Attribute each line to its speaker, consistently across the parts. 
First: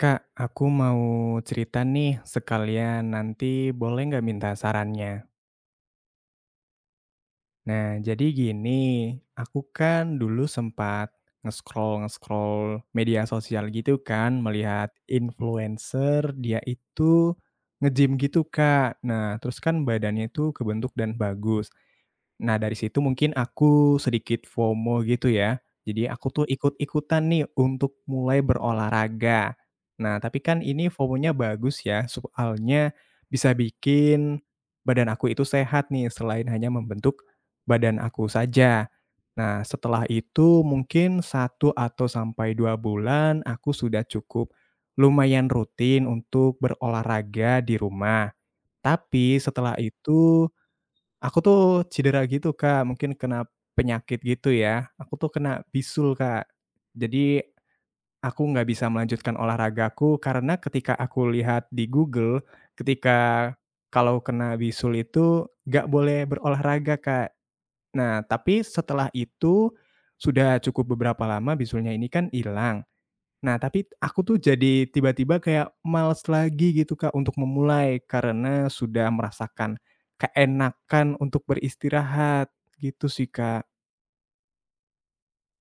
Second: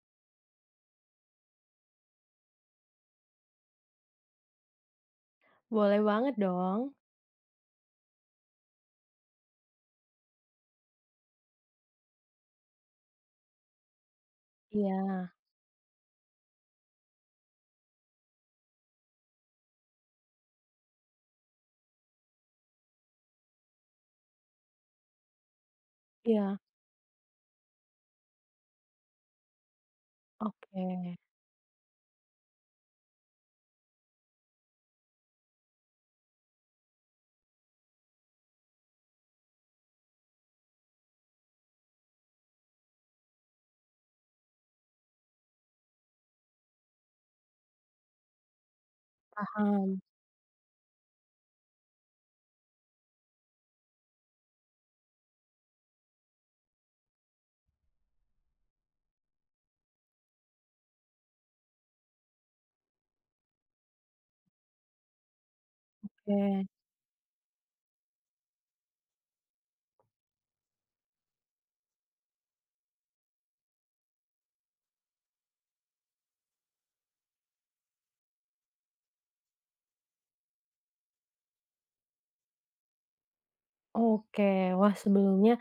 Speaker 1: Kak, aku mau cerita nih sekalian nanti boleh nggak minta sarannya?
Speaker 2: Boleh banget dong.
Speaker 1: Nah, jadi gini, aku kan dulu sempat nge-scroll media sosial gitu kan, melihat
Speaker 2: Iya.
Speaker 1: influencer dia itu nge-gym gitu Kak. Nah, terus kan badannya itu kebentuk dan bagus. Nah, dari situ mungkin aku sedikit FOMO gitu ya. Jadi aku tuh
Speaker 2: Iya,
Speaker 1: ikut-ikutan nih untuk mulai berolahraga. Nah, tapi kan
Speaker 2: oke,
Speaker 1: ini FOMO-nya bagus ya, soalnya bisa bikin badan aku itu sehat nih selain hanya membentuk badan aku saja. Nah, setelah itu mungkin satu atau sampai 2 bulan aku sudah cukup lumayan rutin untuk berolahraga di rumah. Tapi setelah
Speaker 2: paham,
Speaker 1: itu aku tuh cedera gitu, Kak, mungkin kena penyakit gitu ya. Aku tuh kena bisul, Kak. Jadi aku nggak bisa melanjutkan olahragaku karena ketika aku lihat di Google, ketika kalau kena bisul itu nggak boleh
Speaker 2: oke.
Speaker 1: berolahraga, Kak. Nah, tapi setelah itu sudah cukup beberapa lama bisulnya ini kan hilang. Nah, tapi aku tuh jadi tiba-tiba kayak males lagi gitu, Kak, untuk memulai karena sudah merasakan keenakan untuk beristirahat, gitu sih, Kak.
Speaker 2: Oke, wah sebelumnya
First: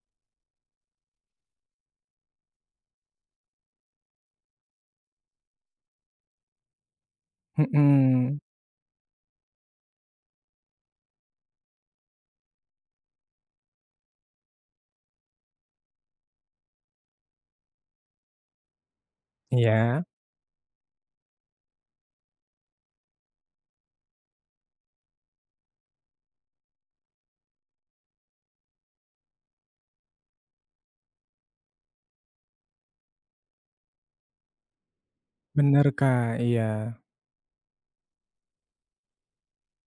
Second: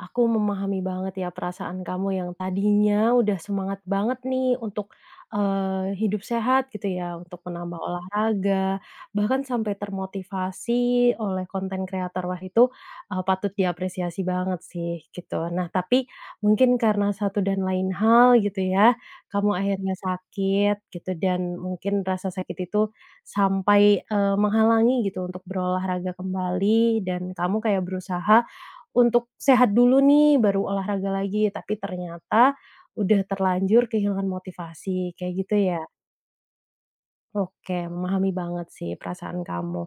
Speaker 2: aku memahami banget ya perasaan kamu yang tadinya udah semangat banget nih untuk, hidup sehat gitu ya, untuk menambah
Speaker 1: Mhm.
Speaker 2: olahraga, bahkan sampai termotivasi oleh konten kreator. Wah itu, patut diapresiasi banget sih gitu. Nah tapi mungkin karena satu dan lain hal gitu ya, kamu akhirnya
Speaker 1: Iya,
Speaker 2: sakit gitu dan mungkin rasa sakit itu sampai, menghalangi gitu untuk berolahraga kembali dan kamu kayak berusaha untuk sehat dulu nih baru olahraga lagi, tapi ternyata udah terlanjur kehilangan motivasi, kayak gitu ya?
Speaker 1: bener, Kak, iya.
Speaker 2: Oke, memahami banget sih perasaan kamu.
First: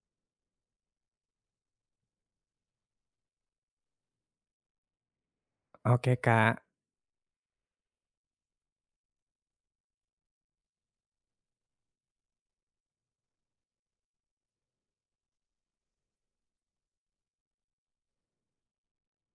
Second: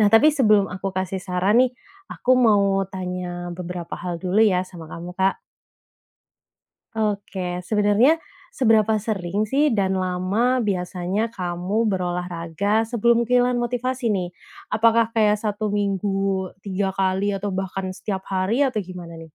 Speaker 2: Nah, tapi sebelum aku kasih saran nih, aku mau tanya beberapa hal dulu ya sama kamu, Kak.
Speaker 1: Oke, Kak.
Speaker 2: Oke, sebenarnya seberapa sering sih dan lama biasanya kamu berolahraga sebelum kehilangan motivasi nih? Apakah kayak satu minggu 3 kali atau bahkan setiap hari atau gimana nih?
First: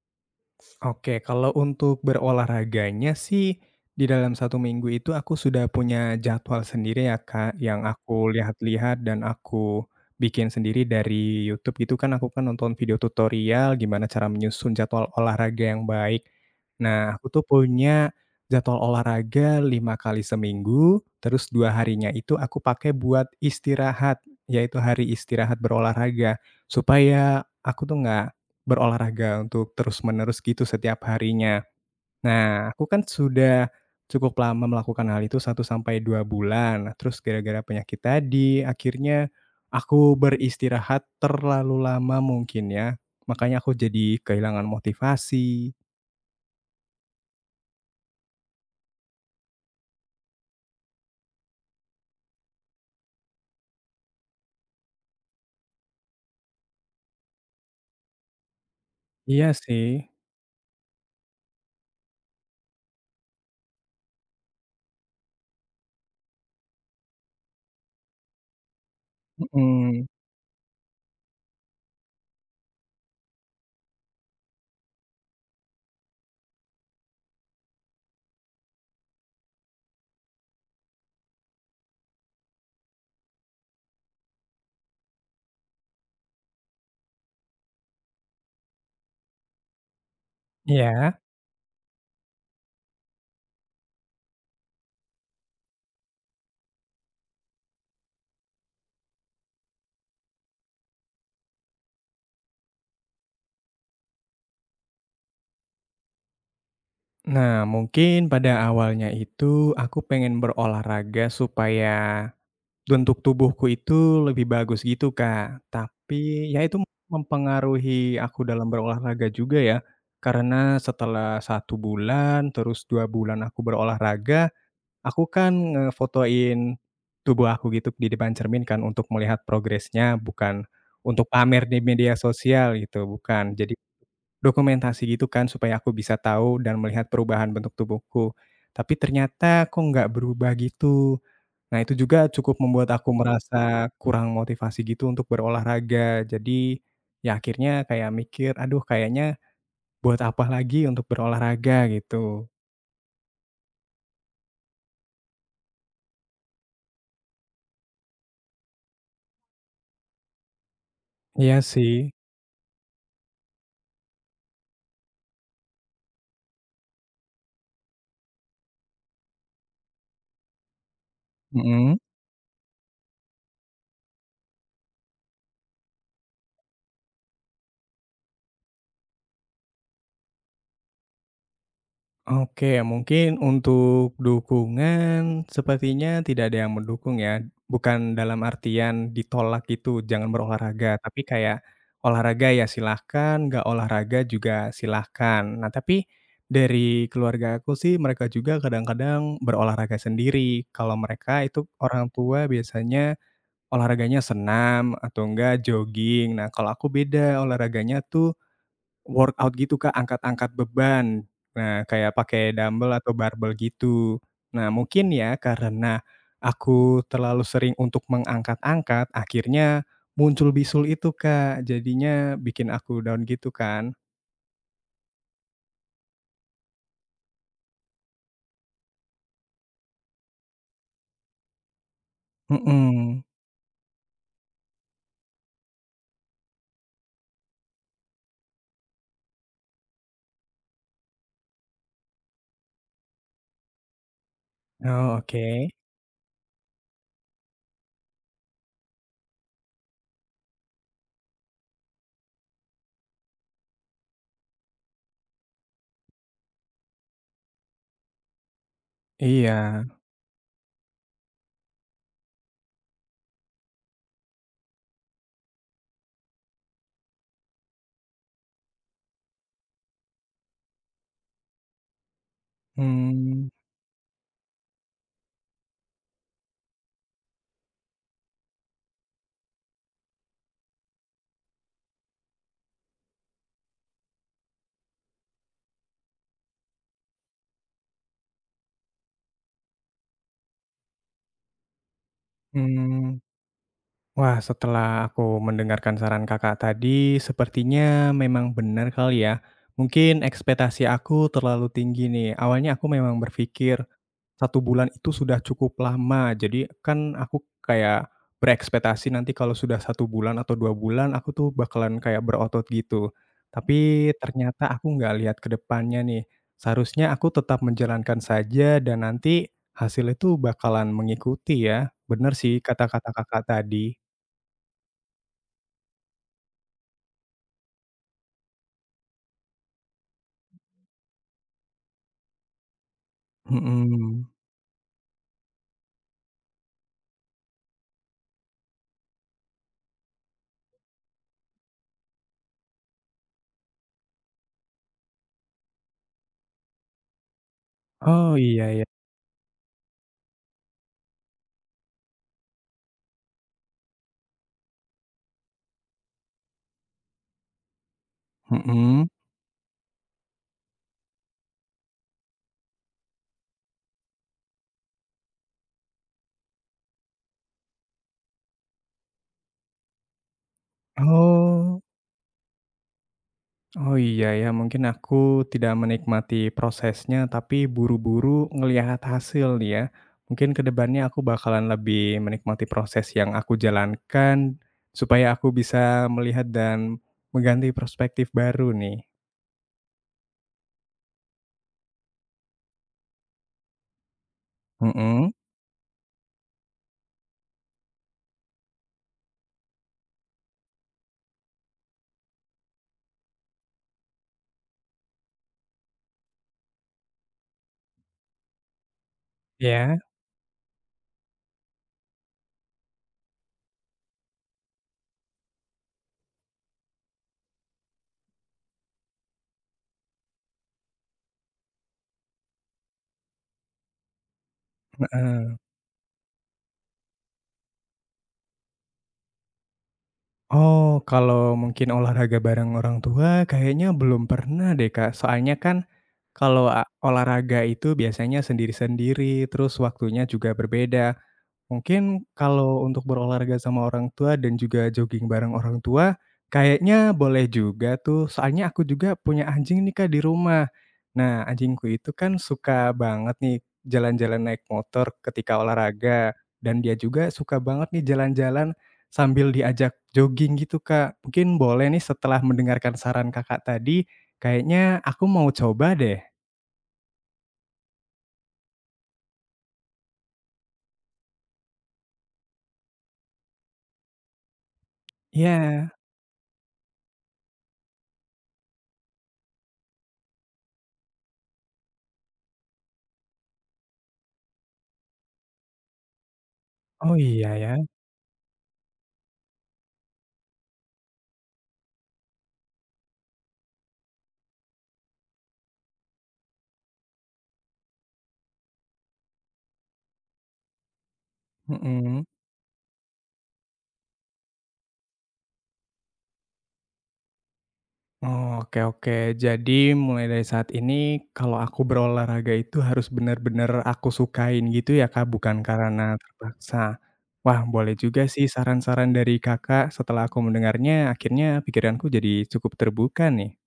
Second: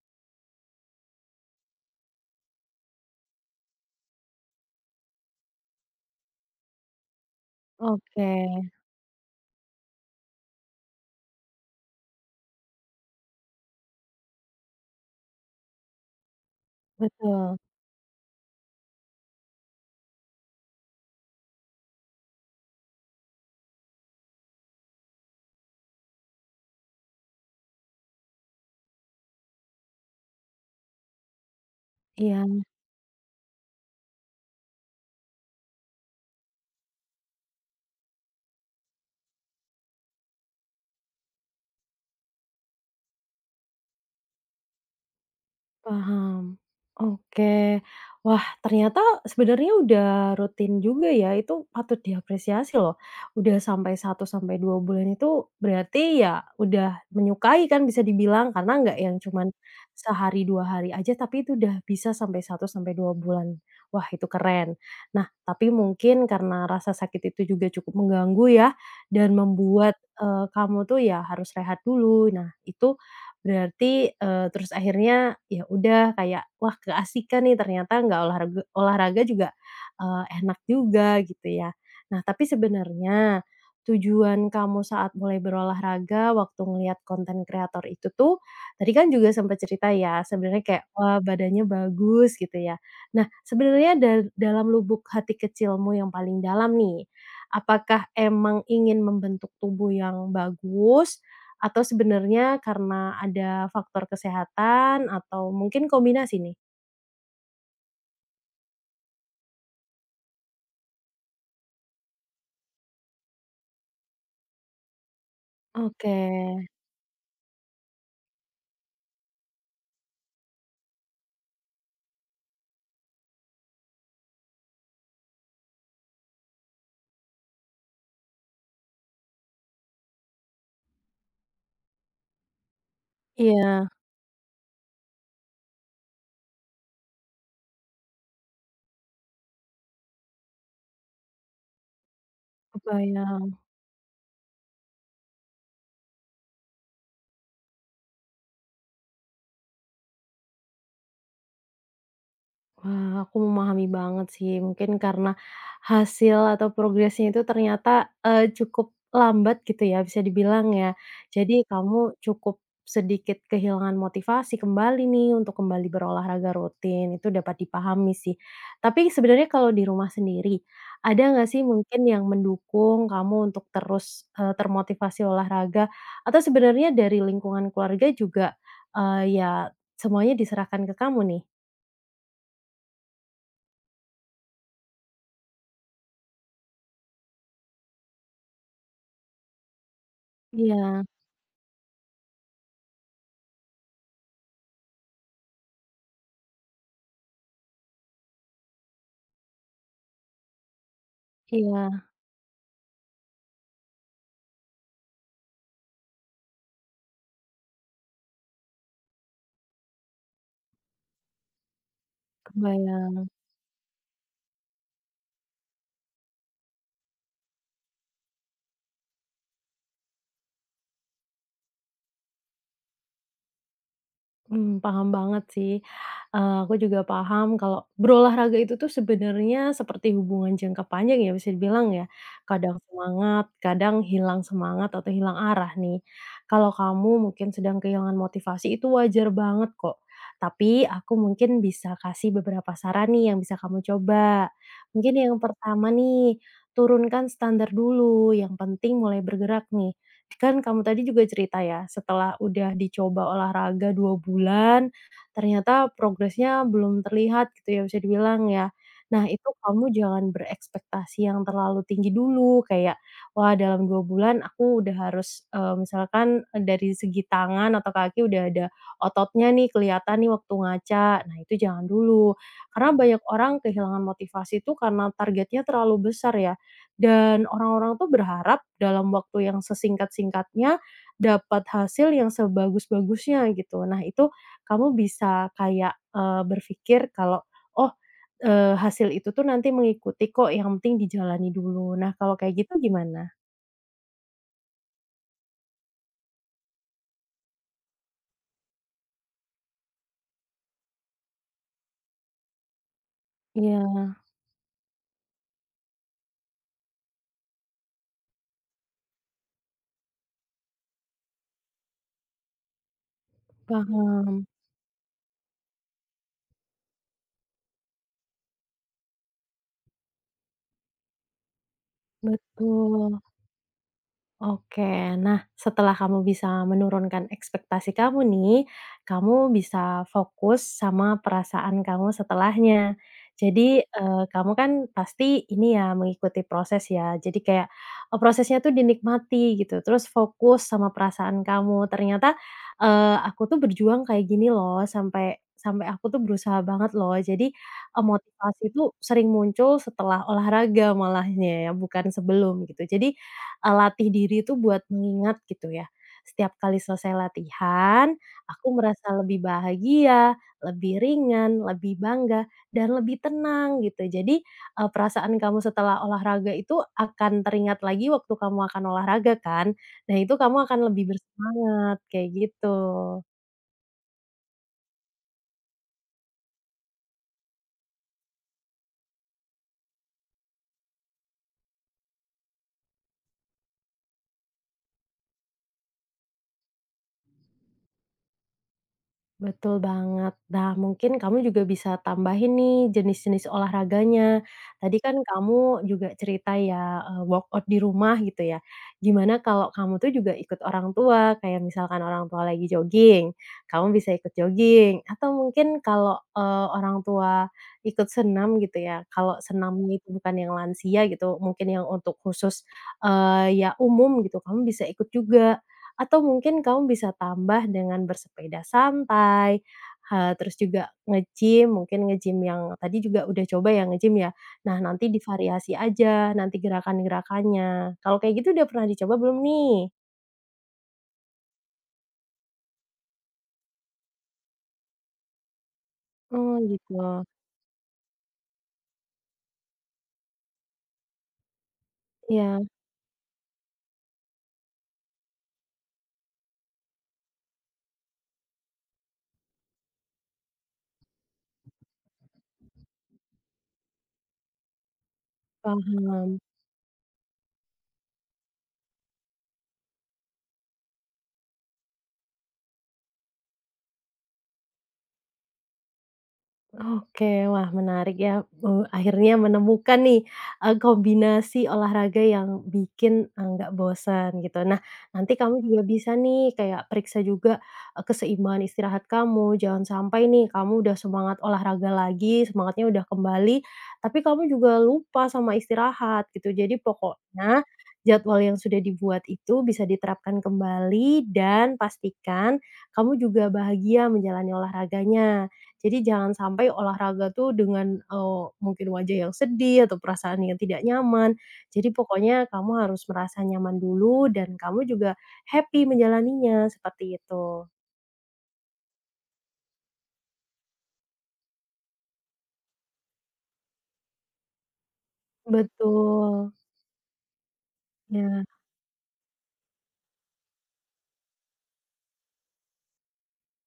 Speaker 1: Oke, kalau untuk berolahraganya sih, di dalam satu minggu itu aku sudah punya jadwal sendiri ya, Kak, yang
Speaker 2: Oke,
Speaker 1: aku lihat-lihat dan aku bikin sendiri dari YouTube gitu kan, aku kan nonton video tutorial gimana cara menyusun jadwal olahraga yang baik. Nah, aku tuh
Speaker 2: betul,
Speaker 1: punya jadwal olahraga 5 kali seminggu, terus 2 harinya itu aku pakai buat istirahat, yaitu hari istirahat berolahraga, supaya aku tuh nggak berolahraga untuk terus-menerus gitu setiap harinya.
Speaker 2: iya.
Speaker 1: Nah, aku kan sudah cukup lama melakukan hal itu satu sampai 2 bulan. Nah, terus gara-gara penyakit tadi, akhirnya aku beristirahat terlalu lama mungkin ya, makanya aku jadi kehilangan motivasi.
Speaker 2: Paham. Oke. Wah, ternyata sebenarnya udah rutin juga ya, itu patut diapresiasi loh. Udah sampai satu sampai 2 bulan itu berarti ya udah menyukai kan bisa dibilang, karena nggak yang
Speaker 1: Iya
Speaker 2: cuman
Speaker 1: sih,
Speaker 2: sehari, 2 hari aja, tapi itu udah bisa sampai satu sampai 2 bulan. Wah, itu keren. Nah, tapi mungkin karena rasa sakit itu juga cukup mengganggu ya, dan membuat,
Speaker 1: mhm,
Speaker 2: kamu tuh ya harus rehat dulu. Nah, itu berarti, terus akhirnya ya udah kayak, wah keasikan nih ternyata nggak olahraga olahraga juga, enak juga gitu ya. Nah tapi sebenarnya tujuan kamu saat mulai berolahraga waktu ngelihat konten kreator itu tuh, tadi kan juga sempat cerita ya sebenarnya kayak, wah
Speaker 1: iya.
Speaker 2: badannya bagus gitu ya. Nah sebenarnya dalam lubuk hati kecilmu yang paling dalam nih, apakah emang ingin membentuk tubuh yang bagus atau sebenarnya karena ada faktor kesehatan atau mungkin kombinasi nih?
Speaker 1: Nah, mungkin pada awalnya itu aku pengen berolahraga supaya bentuk tubuhku itu lebih bagus gitu, Kak.
Speaker 2: Oke.
Speaker 1: Tapi ya itu mempengaruhi aku dalam berolahraga juga ya. Karena setelah satu bulan, terus 2 bulan aku berolahraga, aku kan ngefotoin tubuh aku gitu di depan cermin kan untuk melihat progresnya, bukan untuk pamer di media sosial gitu, bukan. Jadi
Speaker 2: Iya,
Speaker 1: dokumentasi gitu kan supaya aku bisa tahu dan melihat perubahan bentuk tubuhku. Tapi ternyata kok nggak berubah gitu. Nah, itu juga cukup membuat aku
Speaker 2: kebayang.
Speaker 1: merasa kurang motivasi gitu untuk berolahraga. Jadi, ya akhirnya kayak mikir, "Aduh kayaknya buat apa lagi untuk berolahraga?" Gitu.
Speaker 2: Wah, aku memahami banget sih. Mungkin karena hasil atau progresnya itu ternyata, cukup lambat gitu ya, bisa dibilang ya. Jadi
Speaker 1: Iya sih,
Speaker 2: kamu cukup sedikit kehilangan motivasi kembali nih untuk kembali berolahraga rutin, itu dapat dipahami sih. Tapi sebenarnya kalau di rumah sendiri, ada nggak sih
Speaker 1: mhm.
Speaker 2: mungkin yang mendukung kamu untuk terus, termotivasi olahraga? Atau sebenarnya dari lingkungan keluarga juga, ya semuanya diserahkan ke kamu nih?
Speaker 1: Oke, mungkin untuk dukungan sepertinya tidak ada yang mendukung ya. Bukan dalam artian ditolak itu jangan berolahraga,
Speaker 2: Iya.
Speaker 1: tapi kayak olahraga ya silahkan, nggak olahraga juga silahkan. Nah, tapi dari keluarga aku sih mereka juga kadang-kadang berolahraga sendiri. Kalau mereka itu
Speaker 2: Iya,
Speaker 1: orang tua biasanya olahraganya senam atau enggak jogging. Nah, kalau aku beda olahraganya tuh workout gitu, Kak, angkat-angkat beban. Nah, kayak pakai dumbbell atau
Speaker 2: kebayang.
Speaker 1: barbel gitu. Nah, mungkin ya karena aku terlalu sering untuk mengangkat-angkat, akhirnya muncul bisul itu, Kak, jadinya bikin aku down gitu kan.
Speaker 2: Mmm, paham banget sih. Aku juga paham kalau berolahraga itu tuh sebenarnya seperti hubungan jangka panjang ya bisa dibilang ya. Kadang
Speaker 1: Mhm.
Speaker 2: semangat, kadang hilang semangat atau hilang arah nih. Kalau kamu mungkin sedang kehilangan motivasi itu wajar banget kok. Tapi aku mungkin bisa kasih beberapa saran nih yang bisa kamu coba. Mungkin
Speaker 1: Oh,
Speaker 2: yang
Speaker 1: oke.
Speaker 2: pertama nih, turunkan standar dulu, yang penting mulai bergerak nih. Kan kamu tadi juga cerita ya, setelah udah dicoba olahraga 2 bulan, ternyata progresnya belum terlihat gitu ya, bisa dibilang ya. Nah, itu
Speaker 1: Iya.
Speaker 2: kamu jangan berekspektasi yang terlalu tinggi dulu, kayak, "Wah, dalam 2 bulan aku udah harus," misalkan dari segi tangan atau kaki udah ada ototnya nih, kelihatan nih waktu ngaca. Nah, itu jangan dulu. Karena banyak
Speaker 1: Mmm,
Speaker 2: orang kehilangan motivasi itu karena targetnya terlalu besar ya. Dan orang-orang tuh berharap dalam waktu yang sesingkat-singkatnya dapat hasil yang sebagus-bagusnya gitu. Nah itu kamu bisa kayak, berpikir kalau, "Oh, hasil itu tuh nanti mengikuti kok, yang penting dijalani dulu." Nah kalau kayak gitu
Speaker 1: mmm.
Speaker 2: gimana?
Speaker 1: Wah, setelah aku mendengarkan saran Kakak tadi, sepertinya memang benar kali ya. Mungkin ekspektasi aku terlalu tinggi nih. Awalnya aku memang berpikir
Speaker 2: Iya,
Speaker 1: satu bulan itu sudah cukup lama. Jadi kan aku kayak berekspektasi nanti kalau sudah satu bulan atau 2 bulan aku tuh bakalan kayak berotot gitu. Tapi
Speaker 2: paham,
Speaker 1: ternyata aku nggak lihat ke depannya nih. Seharusnya aku tetap menjalankan saja dan nanti hasil itu bakalan mengikuti ya. Bener sih kata-kata
Speaker 2: betul.
Speaker 1: Kakak tadi.
Speaker 2: Oke, nah setelah kamu bisa menurunkan ekspektasi kamu nih, kamu bisa fokus sama perasaan kamu setelahnya. Jadi,
Speaker 1: Mhm.
Speaker 2: kamu kan pasti ini ya mengikuti proses ya, jadi kayak, prosesnya tuh dinikmati gitu, terus fokus sama perasaan kamu, ternyata, aku tuh berjuang kayak gini loh, sampai sampai aku tuh berusaha banget loh. Jadi,
Speaker 1: Oh
Speaker 2: motivasi
Speaker 1: iya
Speaker 2: itu
Speaker 1: ya.
Speaker 2: sering muncul setelah olahraga malahnya ya, bukan sebelum gitu. Jadi, latih diri itu buat mengingat gitu ya. Setiap kali selesai latihan, aku
Speaker 1: Mhm.
Speaker 2: merasa lebih bahagia, lebih ringan, lebih bangga, dan lebih tenang gitu. Jadi, perasaan kamu setelah olahraga itu akan teringat lagi waktu kamu akan olahraga kan. Nah itu kamu akan lebih
Speaker 1: Oh.
Speaker 2: bersemangat, kayak gitu.
Speaker 1: Oh iya ya, mungkin aku tidak menikmati prosesnya, tapi buru-buru ngelihat hasil nih ya. Mungkin kedepannya aku bakalan lebih menikmati proses yang aku jalankan, supaya aku bisa melihat dan mengganti perspektif baru nih.
Speaker 2: Betul banget. Nah, mungkin kamu juga bisa tambahin nih jenis-jenis olahraganya. Tadi kan
Speaker 1: Mhm,
Speaker 2: kamu juga cerita ya, workout di rumah gitu ya. Gimana kalau kamu tuh juga ikut orang tua, kayak misalkan orang tua lagi jogging, kamu bisa ikut jogging, atau mungkin kalau, orang tua ikut senam gitu ya, kalau
Speaker 1: iya,
Speaker 2: senamnya itu bukan yang lansia gitu, mungkin yang untuk khusus, ya umum gitu, kamu bisa ikut juga. Atau mungkin kamu bisa tambah dengan bersepeda santai, terus juga nge-gym, mungkin nge-gym yang tadi juga udah coba ya nge-gym ya? Nah, nanti
Speaker 1: heeh.
Speaker 2: divariasi aja nanti gerakan-gerakannya. Kalau kayak gitu udah pernah dicoba belum nih?
Speaker 1: Oh, kalau mungkin olahraga bareng orang tua kayaknya belum pernah deh Kak, soalnya kan
Speaker 2: Oh
Speaker 1: kalau a
Speaker 2: gitu.
Speaker 1: olahraga itu biasanya sendiri-sendiri, terus waktunya juga berbeda. Mungkin
Speaker 2: Iya,
Speaker 1: kalau untuk berolahraga sama orang tua dan juga jogging bareng orang tua, kayaknya boleh juga tuh. Soalnya aku juga punya anjing nih Kak di rumah. Nah, anjingku itu kan suka banget nih jalan-jalan naik motor ketika olahraga,
Speaker 2: paham.
Speaker 1: dan dia juga suka banget nih jalan-jalan sambil diajak jogging gitu Kak. Mungkin boleh nih setelah mendengarkan saran Kakak tadi, kayaknya aku mau coba deh.
Speaker 2: Oke, wah menarik ya, akhirnya menemukan nih, kombinasi olahraga yang bikin, nggak bosan gitu. Nah, nanti kamu juga
Speaker 1: Iya.
Speaker 2: bisa nih kayak periksa juga, keseimbangan istirahat kamu, jangan sampai nih kamu udah semangat olahraga lagi, semangatnya udah kembali, tapi kamu juga lupa sama istirahat gitu. Jadi
Speaker 1: Oh iya
Speaker 2: pokoknya
Speaker 1: ya,
Speaker 2: jadwal yang sudah dibuat itu bisa diterapkan kembali dan pastikan kamu juga bahagia menjalani olahraganya. Jadi jangan sampai olahraga tuh dengan, mungkin wajah yang sedih atau perasaan yang tidak nyaman. Jadi
Speaker 1: mhm.
Speaker 2: pokoknya kamu harus merasa nyaman dulu dan kamu juga happy menjalaninya, seperti itu.
Speaker 1: Oh, oke oke. Jadi mulai dari saat ini kalau aku berolahraga itu harus benar-benar aku sukain gitu ya, Kak, bukan karena
Speaker 2: Betul,
Speaker 1: terpaksa. Wah, boleh juga
Speaker 2: ya.
Speaker 1: sih saran-saran dari Kakak, setelah aku mendengarnya akhirnya pikiranku jadi cukup terbuka nih.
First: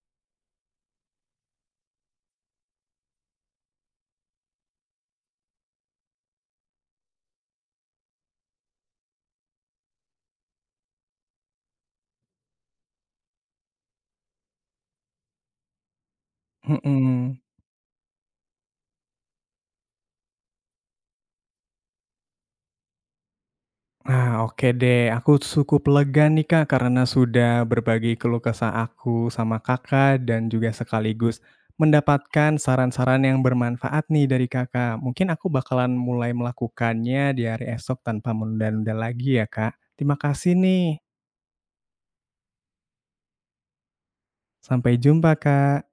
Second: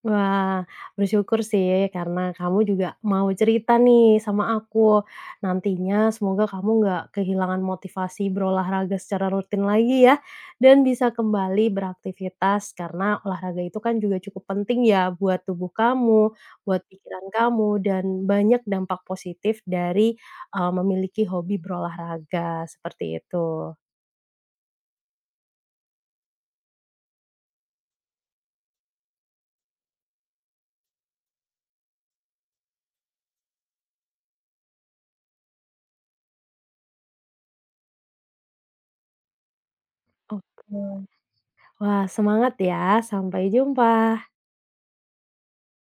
Speaker 2: Wah, bersyukur sih ya, karena kamu juga mau cerita nih sama aku. Nantinya semoga kamu nggak kehilangan motivasi berolahraga secara rutin lagi ya, dan bisa kembali beraktivitas karena olahraga itu kan juga cukup penting ya buat tubuh kamu, buat pikiran
Speaker 1: Mhm.
Speaker 2: kamu, dan banyak dampak positif dari memiliki hobi berolahraga seperti itu.
Speaker 1: Nah, oke deh. Aku cukup lega nih, Kak, karena sudah berbagi keluh kesah aku sama Kakak dan juga sekaligus mendapatkan saran-saran yang bermanfaat nih dari Kakak. Mungkin aku bakalan mulai melakukannya di hari esok tanpa menunda-nunda lagi ya, Kak. Terima kasih nih.
Speaker 2: Oke. Wah, semangat ya. Sampai jumpa.
Speaker 1: Sampai jumpa, Kak.